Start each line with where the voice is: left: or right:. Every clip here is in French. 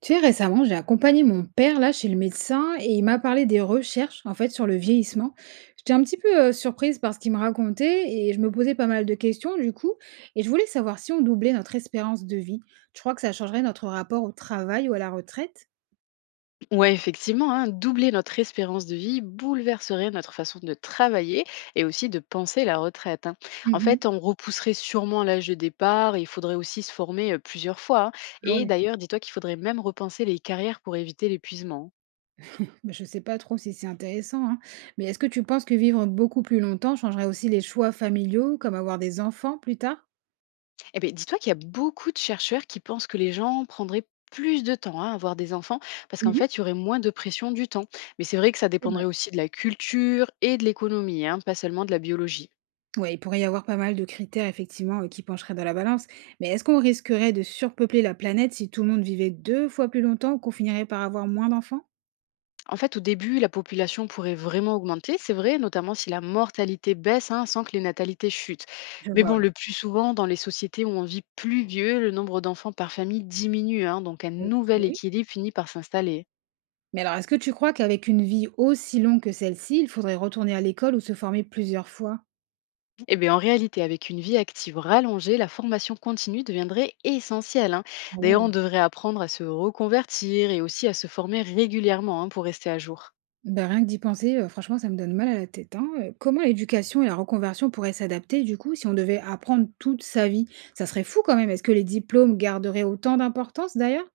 right: Tu sais, récemment, j'ai accompagné mon père là chez le médecin et il m'a parlé des recherches en fait sur le vieillissement. J'étais un petit peu surprise par ce qu'il me racontait et je me posais pas mal de questions du coup et je voulais savoir si on doublait notre espérance de vie. Tu crois que ça changerait notre rapport au travail ou à la retraite?
left: Ouais, effectivement, hein, doubler notre espérance de vie bouleverserait notre façon de travailler et aussi de penser la retraite. Hein. En
right: Mhm.
left: fait, on repousserait sûrement l'âge de départ et il faudrait aussi se former plusieurs fois. Hein.
right: Ah
left: Et
right: ouais.
left: d'ailleurs, dis-toi qu'il faudrait même repenser les carrières pour éviter l'épuisement. Hein.
right: Bah, je sais pas trop si c'est intéressant, hein. Mais est-ce que tu penses que vivre beaucoup plus longtemps changerait aussi les choix familiaux, comme avoir des enfants plus tard?
left: Eh bien, dis-toi qu'il y a beaucoup de chercheurs qui pensent que les gens prendraient plus de temps, hein, à avoir des enfants parce qu'en
right: Mhm.
left: fait, il y aurait moins de pression du temps. Mais c'est vrai que ça
right: C'est
left: dépendrait
right: vrai.
left: aussi de la culture et de l'économie, hein, pas seulement de la biologie.
right: Ouais, il pourrait y avoir pas mal de critères effectivement qui pencheraient dans la balance, mais est-ce qu'on risquerait de surpeupler la planète si tout le monde vivait deux fois plus longtemps, ou qu'on finirait par avoir moins d'enfants?
left: En fait, au début, la population pourrait vraiment augmenter, c'est vrai, notamment si la mortalité baisse, hein, sans que les natalités chutent.
right: Je
left: Mais
right: vois,
left: bon,
right: ouais.
left: le plus souvent, dans les sociétés où on vit plus vieux, le nombre d'enfants par famille diminue, hein, donc un nouvel
right: Ok.
left: équilibre finit par s'installer.
right: Mais alors, est-ce que tu crois qu'avec une vie aussi longue que celle-ci, il faudrait retourner à l'école ou se former plusieurs fois?
left: Et bien en réalité, avec une vie active rallongée, la formation continue deviendrait essentielle. Hein.
right: Ah
left: D'ailleurs, on
right: ouais.
left: devrait apprendre à se reconvertir et aussi à se former régulièrement, hein, pour rester à jour.
right: Ben, rien que d'y penser, franchement, ça me donne mal à la tête, hein. Comment l'éducation et la reconversion pourraient s'adapter du coup si on devait apprendre toute sa vie? Ça serait fou quand même. Est-ce que les diplômes garderaient autant d'importance d'ailleurs?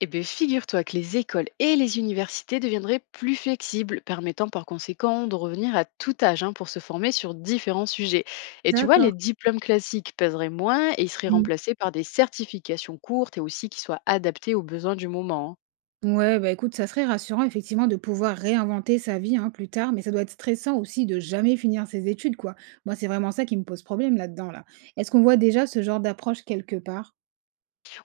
left: Eh bien, figure-toi que les écoles et les universités deviendraient plus flexibles, permettant par conséquent de revenir à tout âge, hein, pour se former sur différents sujets. Et tu vois,
right: D'accord.
left: les diplômes classiques pèseraient moins et ils seraient remplacés par des certifications courtes et aussi qui soient adaptées aux besoins du moment. Hein.
right: Ouais, bah écoute, ça serait rassurant effectivement de pouvoir réinventer sa vie hein, plus tard, mais ça doit être stressant aussi de jamais finir ses études, quoi. Moi, c'est vraiment ça qui me pose problème là-dedans, là. Est-ce qu'on voit déjà ce genre d'approche quelque part?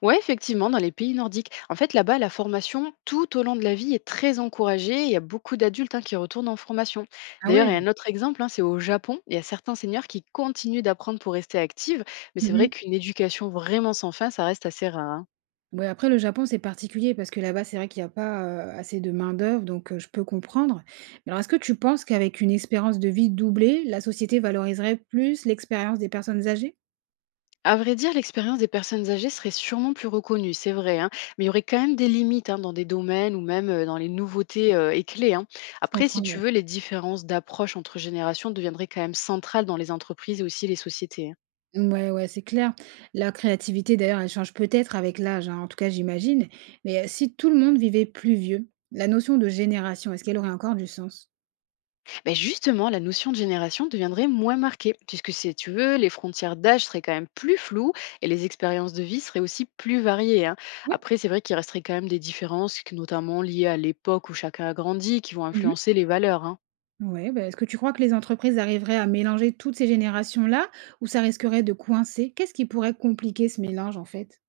left: Ouais, effectivement, dans les pays nordiques. En fait, là-bas, la formation tout au long de la vie est très encouragée. Il y a beaucoup d'adultes, hein, qui retournent en formation.
right: Ah
left: D'ailleurs, il y a
right: ouais.
left: un autre exemple, hein, c'est au Japon. Il y a certains seniors qui continuent d'apprendre pour rester actifs, mais c'est vrai
right: Mhm.
left: qu'une éducation vraiment sans fin, ça reste assez rare. Hein.
right: Ouais, après, le Japon, c'est particulier parce que là-bas, c'est vrai qu'il n'y a pas assez de main-d'œuvre, donc je peux comprendre. Mais alors, est-ce que tu penses qu'avec une espérance de vie doublée, la société valoriserait plus l'expérience des personnes âgées?
left: À vrai dire, l'expérience des personnes âgées serait sûrement plus reconnue, c'est vrai, hein, mais il y aurait quand même des limites, hein, dans des domaines ou même dans les nouveautés et clés. Hein.
right: Je
left: Après, si
right: comprends,
left: tu
right: ouais.
left: veux, les différences d'approche entre générations deviendraient quand même centrales dans les entreprises et aussi les sociétés. Hein.
right: Ouais, ouais, c'est clair. La créativité, d'ailleurs, elle change peut-être avec l'âge, hein, en tout cas, j'imagine. Mais si tout le monde vivait plus vieux, la notion de génération, est-ce qu'elle aurait encore du sens?
left: Beh, justement, la notion de génération deviendrait moins marquée, puisque si tu veux, les frontières d'âge seraient quand même plus floues et les expériences de vie seraient aussi plus variées. Hein.
right: Oui.
left: Après, c'est vrai qu'il resterait quand même des différences, notamment liées à l'époque où chacun a grandi, qui vont
right: Mhm.
left: influencer les valeurs. Hein.
right: Ouais, bah, est-ce que tu crois que les entreprises arriveraient à mélanger toutes ces générations-là ou ça risquerait de coincer? Qu'est-ce qui pourrait compliquer ce mélange, en fait?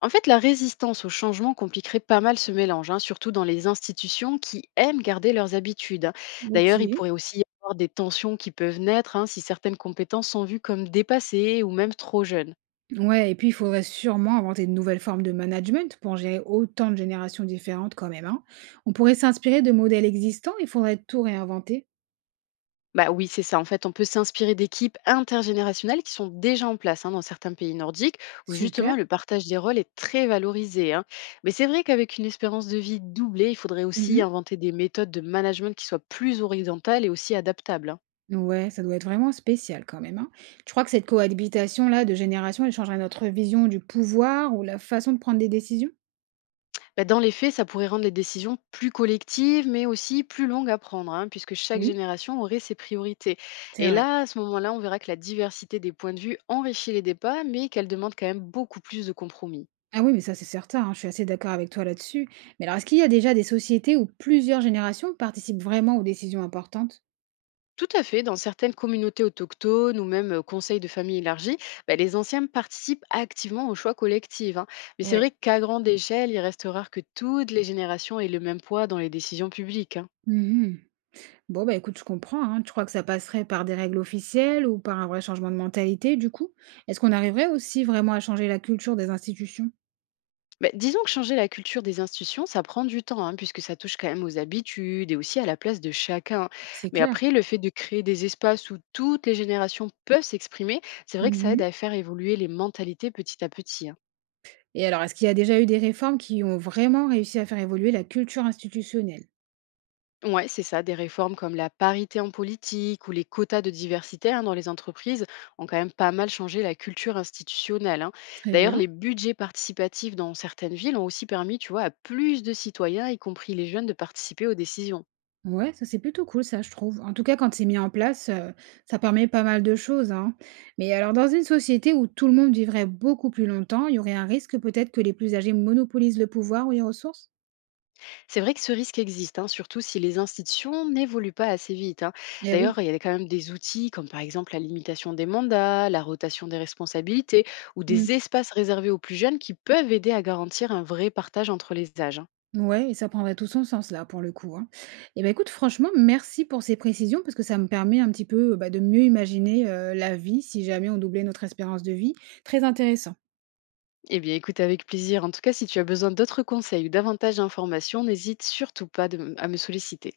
left: En fait, la résistance au changement compliquerait pas mal ce mélange, hein, surtout dans les institutions qui aiment garder leurs habitudes. Hein.
right: Ok.
left: D'ailleurs, il pourrait aussi y avoir des tensions qui peuvent naître, hein, si certaines compétences sont vues comme dépassées ou même trop jeunes.
right: Ouais, et puis il faudrait sûrement inventer de nouvelles formes de management pour gérer autant de générations différentes quand même, hein. On pourrait s'inspirer de modèles existants, il faudrait tout réinventer.
left: Bah oui, c'est ça. En fait, on peut s'inspirer d'équipes intergénérationnelles qui sont déjà en place, hein, dans certains pays nordiques, où justement
right: Super.
left: le partage des rôles est très valorisé. Hein. Mais c'est vrai qu'avec une espérance de vie doublée, il faudrait aussi inventer des méthodes de management qui soient plus horizontales et aussi adaptables. Hein.
right: Ouais, ça doit être vraiment spécial quand même, hein. Tu crois que cette cohabitation-là de générations, elle changerait notre vision du pouvoir ou la façon de prendre des décisions?
left: Bah, dans les faits, ça pourrait rendre les décisions plus collectives, mais aussi plus longues à prendre, hein, puisque chaque
right: Oui.
left: génération aurait ses priorités.
right: C'est
left: Et
right: vrai.
left: là, à ce moment-là, on verra que la diversité des points de vue enrichit les débats, mais qu'elle demande quand même beaucoup plus de compromis.
right: Ah oui, mais ça c'est certain, hein, je suis assez d'accord avec toi là-dessus. Mais alors, est-ce qu'il y a déjà des sociétés où plusieurs générations participent vraiment aux décisions importantes?
left: Tout à fait. Dans certaines communautés autochtones ou même conseils de famille élargis, bah, les anciens participent activement aux choix collectifs. Hein. Mais c'est vrai
right: Ouais.
left: qu'à grande échelle, il reste rare que toutes les générations aient le même poids dans les décisions publiques. Hein.
right: Mhm. Bon, bah écoute, je comprends, hein. Tu crois que ça passerait par des règles officielles ou par un vrai changement de mentalité, du coup? Est-ce qu'on arriverait aussi vraiment à changer la culture des institutions?
left: Bah, disons que changer la culture des institutions, ça prend du temps, hein, puisque ça touche quand même aux habitudes et aussi à la place de chacun.
right: C'est
left: Mais
right: clair.
left: après, le fait de créer des espaces où toutes les générations peuvent s'exprimer, c'est vrai que ça
right: Mhm.
left: aide à faire évoluer les mentalités petit à petit. Hein.
right: Et alors, est-ce qu'il y a déjà eu des réformes qui ont vraiment réussi à faire évoluer la culture institutionnelle?
left: Ouais, c'est ça. Des réformes comme la parité en politique ou les quotas de diversité, hein, dans les entreprises ont quand même pas mal changé la culture institutionnelle. Hein.
right: Très
left: D'ailleurs,
right: bien.
left: les budgets participatifs dans certaines villes ont aussi permis, tu vois, à plus de citoyens, y compris les jeunes, de participer aux décisions.
right: Ouais, ça c'est plutôt cool, ça, je trouve. En tout cas, quand c'est mis en place, ça permet pas mal de choses, hein. Mais alors, dans une société où tout le monde vivrait beaucoup plus longtemps, il y aurait un risque peut-être que les plus âgés monopolisent le pouvoir ou les ressources?
left: C'est vrai que ce risque existe, hein, surtout si les institutions n'évoluent pas assez vite. Hein.
right: Eh oui.
left: D'ailleurs, il y a quand même des outils comme par exemple la limitation des mandats, la rotation des responsabilités ou
right: Mm.
left: des espaces réservés aux plus jeunes qui peuvent aider à garantir un vrai partage entre les âges. Hein.
right: Ouais, et ça prendrait tout son sens là, pour le coup, hein. Eh ben écoute, franchement, merci pour ces précisions, parce que ça me permet un petit peu bah, de mieux imaginer la vie si jamais on doublait notre espérance de vie. Très intéressant.
left: Eh bien, écoute avec plaisir. En tout cas, si tu as besoin d'autres conseils ou davantage d'informations, n'hésite surtout pas de à me solliciter.